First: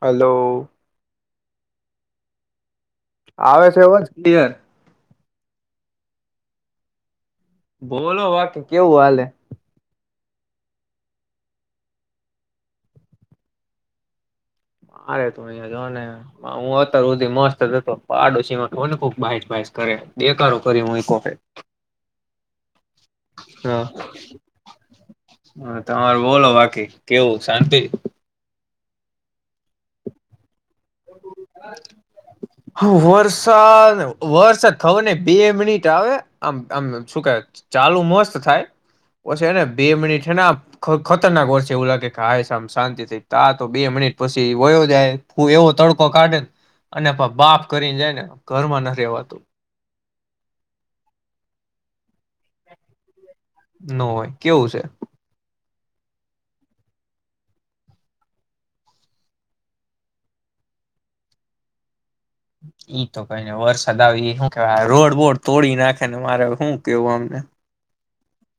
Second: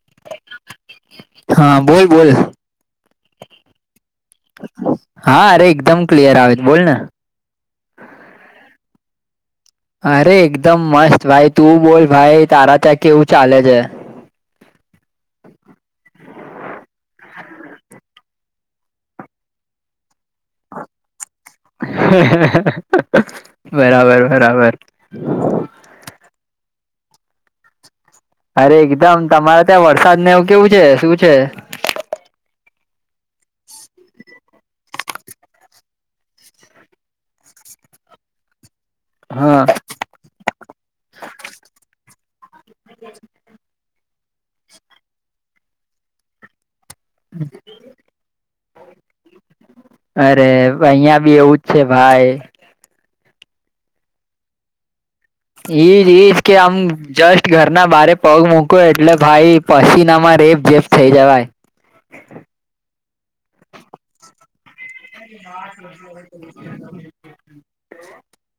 Hello. હ બોલ બોલ. આવે છે અવાજ [unintelligible] હા અરે એકદમ ક્લિયર આવે બોલ ને બોલો વાકેમ કેઉ હાલે અરે એકદમ મસ્ત ભાઈ તું બોલ ભાઈ તારે તા કેવું ચાલે છે. [inaudible] પાડો સીમા [inaudible] બરાબર બરાબર હ તમારે બોલો બાકી કેવું શાંતિ અરે એકદમ તમારા ત્યાં વરસાદને એવું કેવું છે શું છે. હ વરસાદ વરસાદ થવાની બે મિનિ આવે આમ આમ શું કેવાય ચાલુ મસ્ત થાય. પછી હા હેને બે મિનિટને ખતરનાક વરસે એવું લાગે કે હાય હવે આમ શાંતી થઈ તા તો બે મિનિટ પછી વયો જાય ઉ એવો તડકો કાઢેને અને પ બાપ કરીને જાય ને ઘરમાં નથ રેવાતું અરે અહીંયા બી એવું જ છે ભાઈ ન હોય કેવું છે. ઈજ ઈજ કે આમ જસ્ટ ઘરના બારે પગ મૂકુ એટલે ભાઈ પછીના માં રે રેબ જેબ થઇ જવાય. ઈ તો કઈ નઈ વરસાદ આવી હુ રોડ બોડ તોડી નાખે ને મારે હું કેવું આમને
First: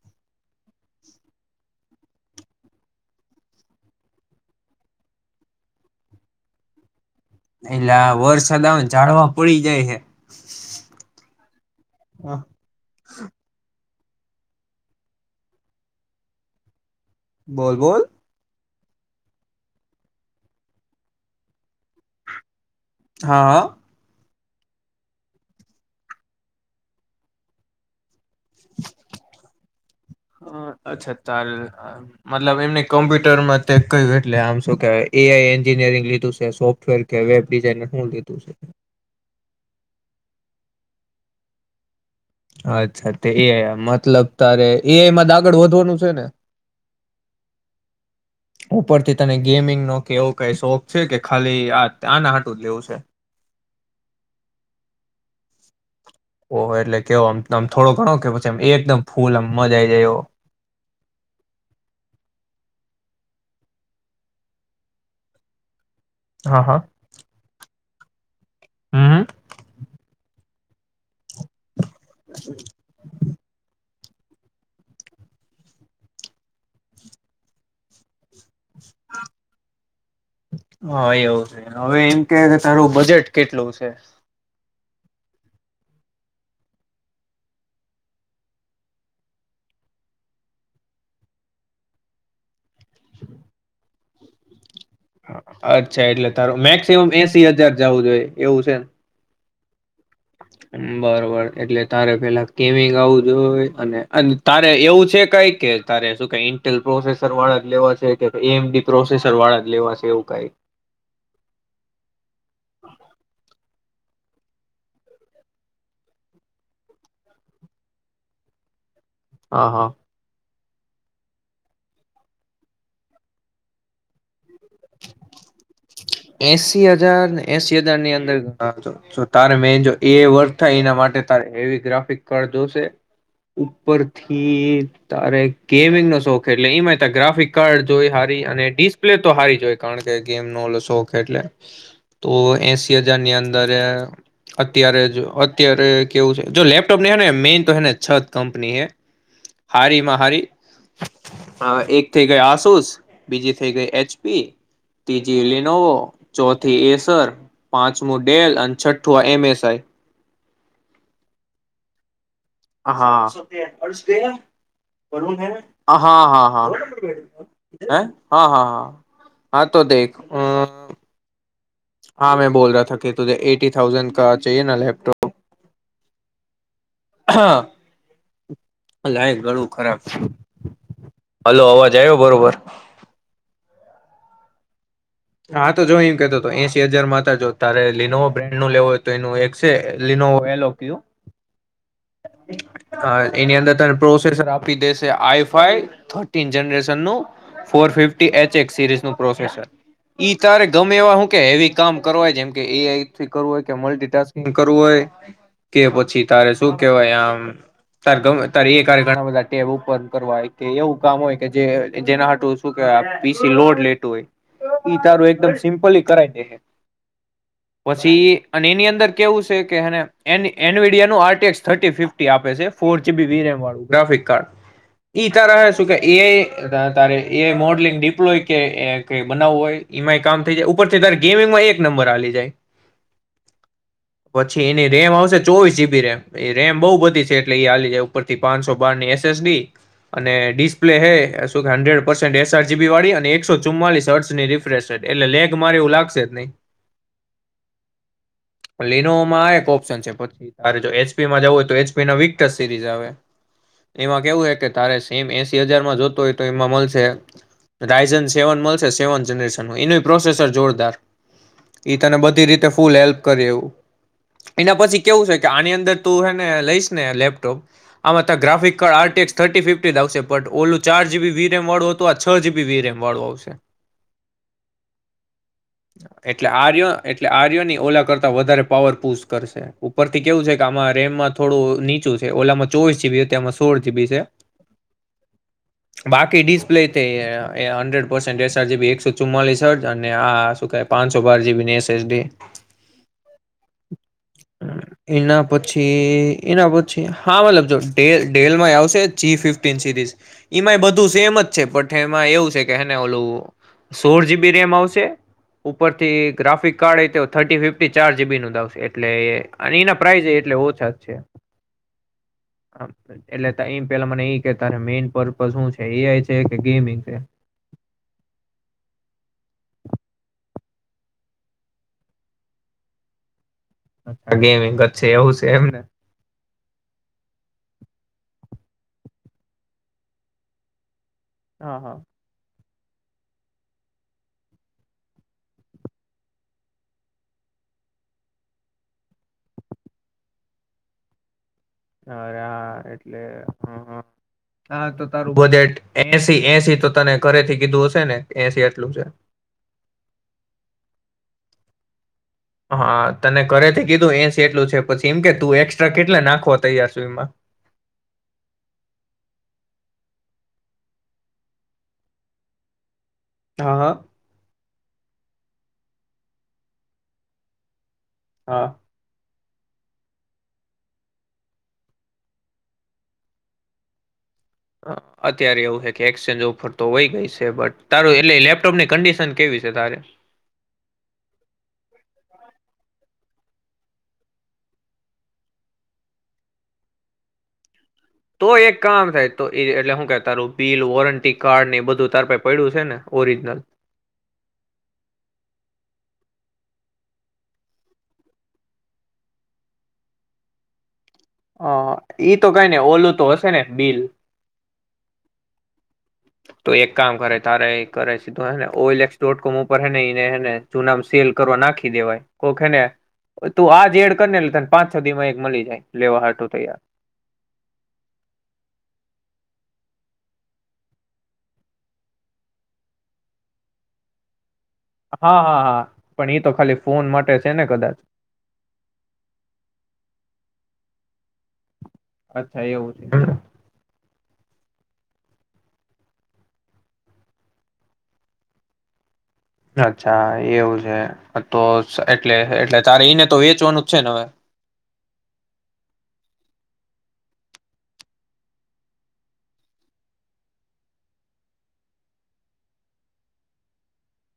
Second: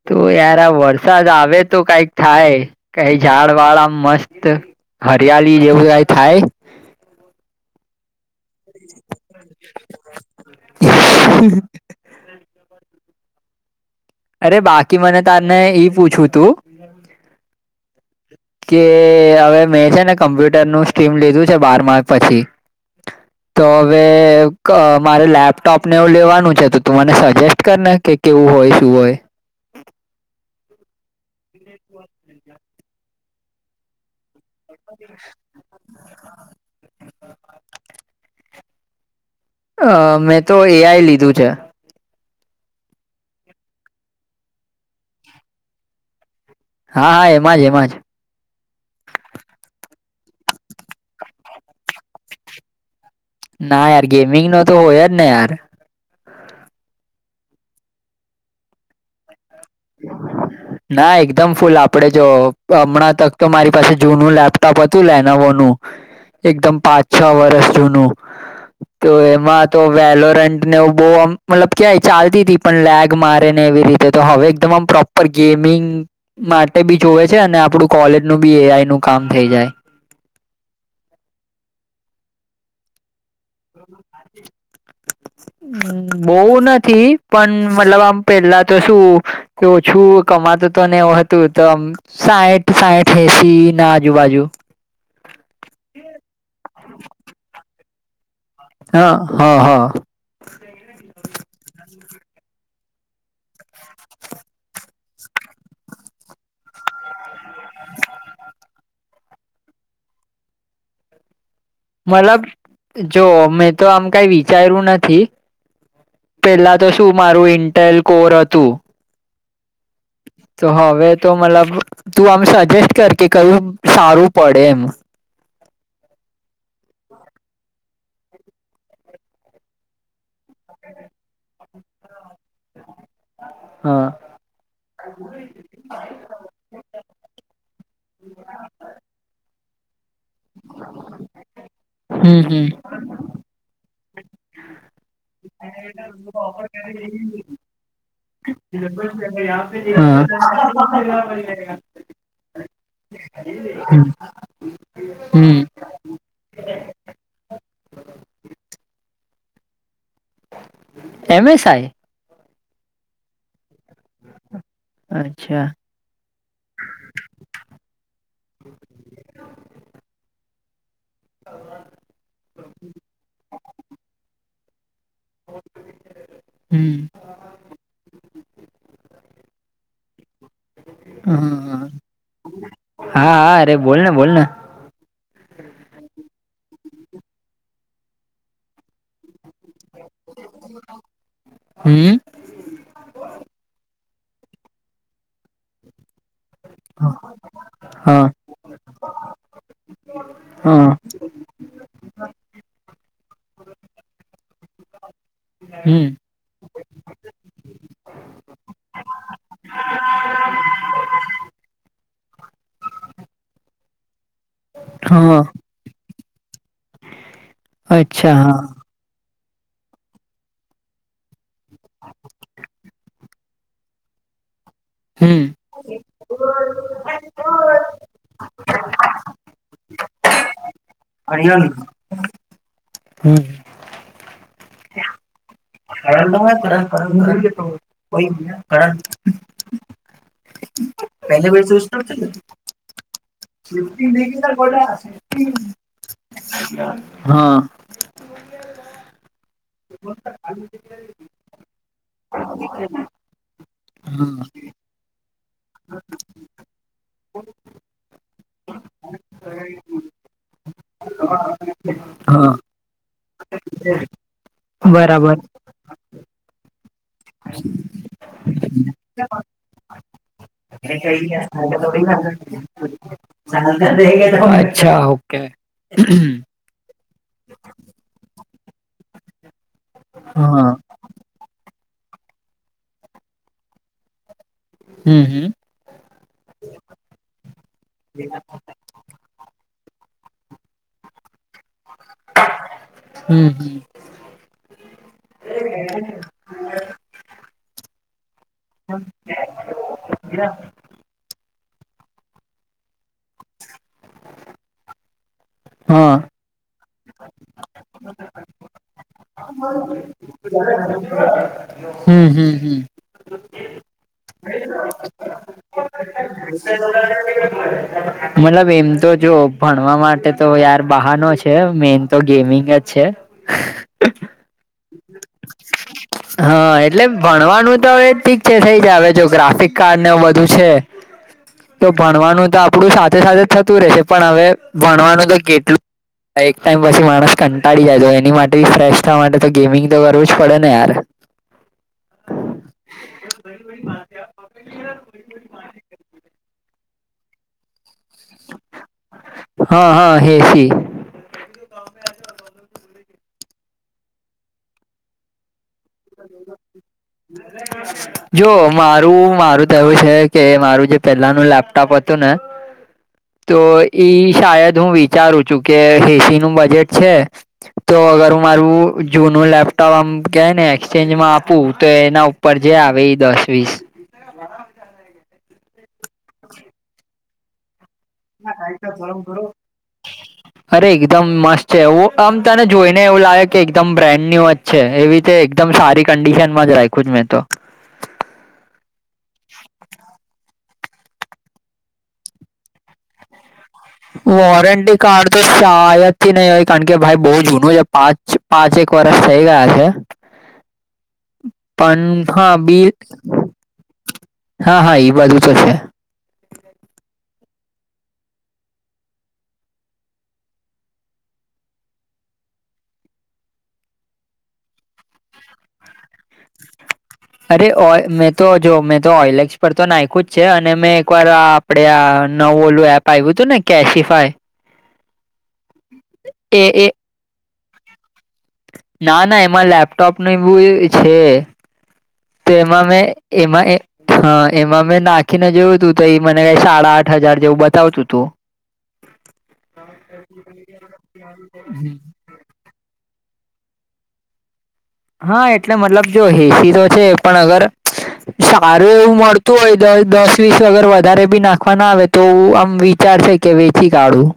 તો યાર આ વરસાદ આવે તો કઈક થાય કઈ ઝાડ વાળ આમ મસ્ત હરિયાલી જેવું કઈ થાય એલા વરસાદ આવેને જાડવા પડી જાય હે અરે બાકી મને તને ઈ પૂછવુ તું બોલ બોલ કે અવે મેં છે ને કમ્પ્યુટર નું સ્ટ્રીમ લીધું છે બારમા પછી તો હા અવે ક મારે લેપટોપને એવું લેવાનું છે તો તું મને સજેસ્ટ કર ને કે કેવું હોય શું હોય હ અચ્છા [inaudible] મતલબ એમને કોમ્પ્યુટર માં [inaudible] એટલે આમ શું કેવાય એ આઈ એન્જિનિયરિંગ લીધું છે સોફ્ટવેર કે વેબ ડિઝાઇનંગ હું લીધું છે અ મેં તો એ આઈ લીધું છે અચ્છા તે એ આઈ મતલબ તારે એ આઈ માં આગળ વધવાનું છે ને હા હા એમાં જ એમાં જ ઉપરથી તને ગેમિંગનો કે એવો કઈ શોખ છે કે ખાલી આ આના હાટું જ લેવું છે ના યાર ગેમિંગ નો તો હોય જ ને યાર ઓ એટલે કેવોમમ થોડો ગણો કે પછીમ એકદમ ફૂલ મજા આઈ જાય એવો ના એકદમ ફૂલ આપડે જો હમણાં તક તો મારી પાસે જૂનું લેપટોપ હતું લેનોવોનું હા એકદમ હા પાંચ છ વર્ષ જૂનું તો હમ એમાં તો વેલોરન્ટને બો અમ મતલબ ક્યાંય ચાલતી તી પન લેગ મારે ને એવી રીતે તો હવે તમામ પ્રોપર ગેમિંગ માટે બી જોવે છે અને આપણું કોલેજનું બી એ આઈ નું કામ થઈ જાય [inaudible] હા એવું છે હવે એમ કે કે તારું બજેટ કેટલું છે [inaudible] હ બો નથી પણ મતલબ આમ પેલા તો શું કે ઓછું કમા [unintelligible] તો આમ સાઈઠ સાઈઠ એસી ના આજુબાજુ અચ્છા એટલે તારું મેક્સિમમ એસી હજાર જવું જોઈએ એવું છે, ને હા હા હા બરોબર એટલે તારે પેલા કેમ ગાવું જોઈએ. અને અને તારે એવું છે, કંઈ કે તારે શું ક ઇન્ટેલ પ્રોસેસ વાળા જ લેવા છે, કે એમડી પ્રોસેસર વાળા જ લેવા છે એવું કંઈ મતલબ જો મેં તો આમ કઈ વિચાર્યું નથી. પેલા તો શું મારું ઇન્ટલ કોર હતું. હા હા તો હવે તો મતલબ તું આમ સજેસ્ટ કર કે કયું સારું પડે એમ [unintelligible] [inaudible] એસી હજાર ને એસી હજાર ની અંદરણો તારે મેન જો એ વર્ક થાય, એના માટે એવી ગ્રાફિક કાર્ડ જોશે. હા ઉપરથી તારે ગેમિંગ ન શોખ એટલે એમાં ગ્રાફિક કાર્ડ જોઈએ. અને ડિસ્પ્લે તો હારી જ હોય. કારણ કે ગેમ નો ઓ શોખ એટલે તો હમ હમ એસી હજાર ની અંદર અત્યારે જ અત્યારે કેવું છે, જો લેપટોપ હે ને મેન તો હે ને છત કંપની હારી માં હા હારી હા એક થઇ ગઈ આસુસ બીજી થઇ ગઈ એચપી ત્રીજી હમ લિનોવો ચોથી થી એસર પાંચમું ડેલ અને છઠ્ઠુ એમએસઆઈ એમસાઈ હા હા હા, હા, અચ્છા હા, હે, હા, હા, હા. હા તો દેખ હું. હા મેં બોલાથા રહા કે ત એટી થાઉઝન્ડ ચાએ ના લેપટોપ હમ હા લાયક ઘણું ખરાબ છે. હલો હા અવાજ આવ્યો બરોબર હા હા અરે બોલને બોલને હા તો જોય એ કેતો એસી હજાર માં હતા જો તારે લીનોવા બ્રાન્ડ નું લેવો હોય તો એનું એક છે લિનોવા એલોકયો હમ એની અંદર તારે. પ્રોસેસર આપી દેશે આઈફાઈ થાય. રેન હા ફર સ ન પ્રોસર [inaudible] ઈ તારે હા ગમે એવા હું કે એવી. કામ કરવાય જેમ કે એ આઈથી કરવું હોય કે મલ્ટિટાસ્કિંગ કરવું હોય કે હમ પછી તારે શું કેવાય આમ. તારે એ ઘણા બધા ટેબ ઉપર કરવા હોય કે એવું કામ હોય કે જે જેના હાટું શું કેહેવાય. પીસી લોડ લેતું હોય ઈ તારું હા એકદમ સિમ્પલી કરાવ દે. અચ્છા પછી હા અને એની અંદર કેવું છે. આ થટી ફીફટી આપે છે, ફોર જીબીબી એમ વાળું ગ્રાફિક કાર્ડ. ઈ હમ તારા હ શું કે એ તારે એઈ મોડલિંગ ડિપ્લો કે બનાવું હોય એમાં કામ થઈ જાય. ઉપરથી ત ગેમિંગમાં એક નંબર આવી જાય હમ પછી એની રેમ આવશે. ચોવીસ જી રેમ રેમ બહુ બધી છે, એટલે એ ચાલી જાય ઉપર થી પાંચસો બારની એસ, એસ, ડી અને ડિસ્ક. હન્ડ્રેડ પર સેન [unintelligible] એસઆરજીબી વા અને એકસો ચુમ્લીસ હર્ની ર એટલે લેગ મારી તો લાગશે જ નહીં. હા લિનોવામાં આ એક ઓપ્શન છે. પછી તારે જો એચ. એમાં જ હો તો એચપી વિક સિરીઝ આવે. એમાં કેવું હ કે તારે સમ એસી હજારમાં જોતો હોય તો એમાં મળશે. રાયઝન સેવન મળશે સેવન જનરેશન એનું પ્રોસેસર જોરદાર ઈ તને બધી હા રીતે ફૂલ હેલ્પ કરી એવું એના પછી કેવું બરાબર છે કે આની અંદર તું હે ને લઈ ને લેપટોપ આમાં ગ્રાફિક આટીએક્સ થર્ટી ફિફટી આવશે બટ ઓલું ચાર જીબી વી રેમ વાળું હતું આ છ જીબી વી રેમ વાળું આવશે અચ્છા ઓકે હા એટલે આરય એટલે આર્યો ની ઓલા કરતા વધારે પાવર પૂસ કરશે ઉપર થી કેવું છે કે આમાં રેમમાં થોડું નીચું છે ઓલામાં ચોવીસ જીબી તેમાં સોળ જીબી છે હમ હમ બાકી ડિસ્પ્લે થઈ એ અ હન્ડ્રેડ પર્સેન્ટ એસઆર જીબી એકસો ચુમ્માલીસઅડ અને આ શું કે પાનસો બાર જીબી વીએસ એચ ડી હમ એના છે એના પાછી હાવ લખજો ટે ડેલમાંય આવશે જી ફિફ્ટન સિરીઝ ઈમાંય બધું સેમ જ છે પઠે એમાં એવું છે કે હેને ઓલું સોળ જીબી રેમ આવશે હા ઉપરથી ગ્રાફિક કાર્ડ તો થર્ટી ફિફ્ટી ચાર જીબી નો આવશે એટલે અને એના પ્રાઈઝ એ હમ હમ હમ એટલે એ પેલા મને ઈ કે ત મેઈન પર્પસ હું છે એઆઈ છે કે ગેમિંગ [unintelligible] મતલબ એમ તો જો ભણવા માટે તો યાર બહાનો છે મેન તો ગેમિંગ જ છે ગેમિંગ ક હા એટલે ભણવાનું તો હવે થી છે ઈ છે જો ગ્રાફિક કાર્ડ ને બધું છે હા તો હા ભણવાનું તો આપડું સાથે સાથે થતું રહેશે પણ હવે ભણવાનું તો કેટલું એક ટાઈમ પછી માણસ કંટાળી જાય તો એની માટે ફ્રેશ થવા માટે તો ગેમિંગ તો કરવું જ પડે ને યાર અરે હા એટલે હમ હ હા તો તારું બજેટ એસી એસી તો તને ઘરે થી કીધું હશે ને એસી એટલું છે હા હા હેસી હા તને ઘરેથી કીધું એસી એટલું છે પછી એમ કે તું એ [unintelligible] જો મારું મારું તો એવું છે કે મારું જે પેલાનું લેપટોપ હતું ને તો હા હા ઈ શાયદ હું વિચારું જો કે એસી નું બજેટ છે તો અગર મારું હા જૂનું લેપ આમ કે ને એક્સચેન્જ માં આપું તો એના ઉપર જે આવે એ દસ વીસ અત્યારે એવું હ કે એક્સચેન્જ ઓફર તો વઈગી છે બટ તારું એટલે લેપટોપ ની કંડિશન કેવી છે તારે અરે એકદમ મસ્ત છે એવું આમ તને જોઈને એવું લાગે કે એકદમ બ્રેન્ડ ન્યુ જ છે એવી રીતે એકદમ સારી કન્ડિશનમાં જ રાયખું છે મેં તો તો એક કામ થાય તો એટલે શું કે તારું બિલ વોરંટી કાર્ડ ને એ બધું તાર પાય પડ્યું છે ને ઓરિજિનલ વોરંટી કાર્ડ તો શાલથી નહી હોય કારણ કે ભાઈ બહ જૂનું છે પાંચ પાંચ એક એક વરષ થઈ ગયા છે હ પણ ઈ તો હા કઈ ને બિલ ઓલું તો હશે ને બિલ હા હા ઈ બધુ તો છે તો એક કામ કરે તારે એ કરે છે તોને ઓએલેક્સ ડોટ કોમ ઉપર હેને ઈને હેને જૂનામાં સેલ કરવા નાખી દેવાય ઓકે ને તું આજ એડ કરીને લેતાને પાંચ સદીમાં એક મળી જાય લેવા હટું તૈયાર અરે ઓર મેં તો જો મેં તો ઓઇલક્સ પર તો નાઇખું જ છે અને મેં એક વાર આપડે આ નવ ઓલું એપ આવ્યું હતું ને કેશિફાઈ હા હા હા પણ એ તો ખાલી ફોન માટે છે ને કદાચ ના ના એમાં લેપટોપને એવું છે તો અચ્છા એમાં એવું મેં છે. એમાં એ હા એમાં મેં નાખીને જોવું તું તો એ મને કઈ સાડા આઠ હજાર જેવું બતાવતું તું અચ્છા એવું છે તો એટલે એટલે તારે એને તો એચવાનું જ છે ને હવે હા એટલે મતલબ જો હેસી તો છે પણ અગર સારું એવું મળતું હોય દસ વીસ વગર વધારે બી નાખવા ના આવે તો આમ વિચાર કે વેચી કાઢું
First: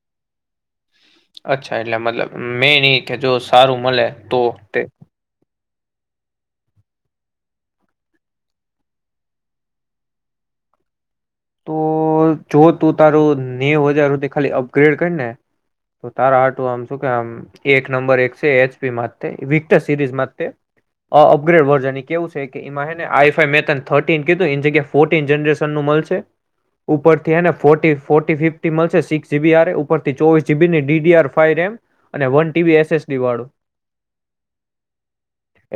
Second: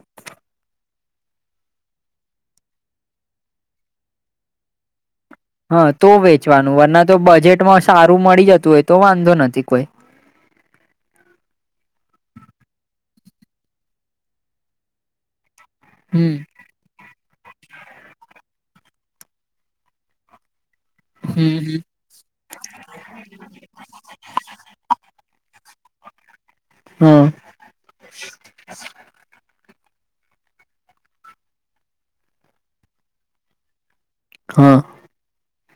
હ અચ્છા એટલે મતલબ મેન એઈ કે જો સારું મળે તો તે હા તો વેચવાનું વરના તો બજેટમાં સારું મળી જતું હોય તો વાંધો નથી કોઈ [inaudible] તો જો તું તારું નેવ હજારુંતે ખાલી અપગ્રેડ કરી ને તો હમ તારા આટું આમ શું કે આમ એક નંબર એક છે એચપીમાં વિક્ટર સિરીઝ અપગ્રેડ હમ વર્ઝન એ કેવ છે કે એમાંને આઈફાઈ મેન થર્ટીન કીધું એની જગ્યા ફોર્ટીન જનરેશન ું મળશે હમ ઉપરથીને ફો ફોર્ ફિફ મળશે સિક્સ જીબી ઉપર થી ચોવીસ જીબીની ડીડીઆર ફ રમ અને વન ટીબી એસસડી વાળું હમ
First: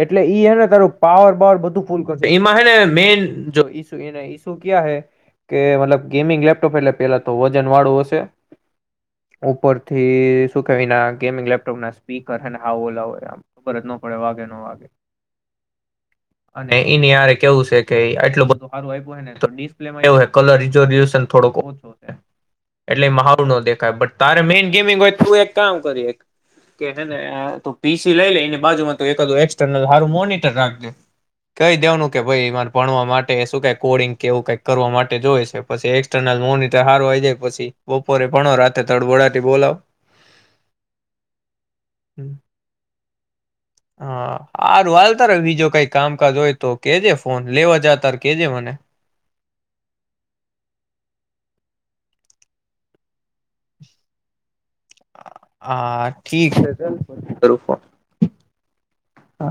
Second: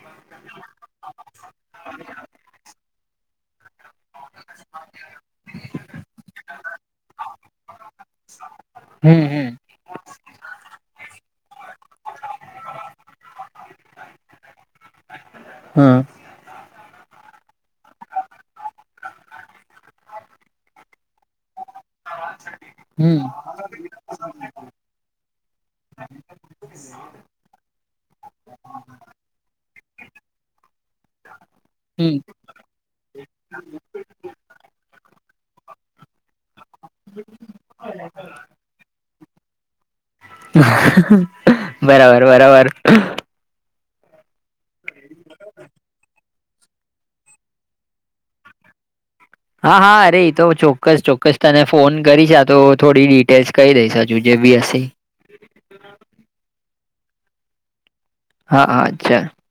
એટલે ઈ હેને તારું પાવર પાવર બધું ફૂલ કરશે એમાં હે ને મેન જો ઇશ એ ઇશુ કયા હૈ કે મતલબ ગેમિંગ લેપટોપ એટલે પેલા તો વજન વાળું હશે હમ હમ ઉપરથી ક ના ગેમિંગ લેપટોપ ના સ્પીકર અનેને હા ઓોલા હોય આમ ખબર જ ન પડે વાગે ન વાગે હમ અને એનીયરે કેવું છે કે આટલું બધું સારું આપ્યું હો ને તો ડિસ્પ્લે માં એવું કલર રીઝર્ને થોક ઓછો એટલે મહાડ ન દેખાય બટ તારે મેન ગેમિંગ હોય થું એક કામ કરી એક કે હે ને તું પીસી લઈ લે એની બાજુમાં ત એકું એસર્નલ સારું મોનીટર રાખ દે કહી દેવાનું હમ કે ભાઈરે ભણવા માટે શું ક કોડિંગ કે એવું કઈક કરવા માટે જોઈ છે પછી એક્સર્નલ મોનિટર હારવાઈ જાય પછી બપોરે ભણો રાતે તડ બોળટી બોલાવ બરાબર બરાબર આ હારું વાલ તાર બીજો કઈ કામકાજ હોય તો કેજે ફોન લેવા જ તાર કેજે મને હા હા અરે તો ચોક્કસ ચોક્કસ તને ફોન કરીશ તો થોડી ડિટેલ્સ કહી દઈશ હજુ જે બી હશે હા ઠીક છે ચાલ ફન કરું ફોન હા હા્ છે હા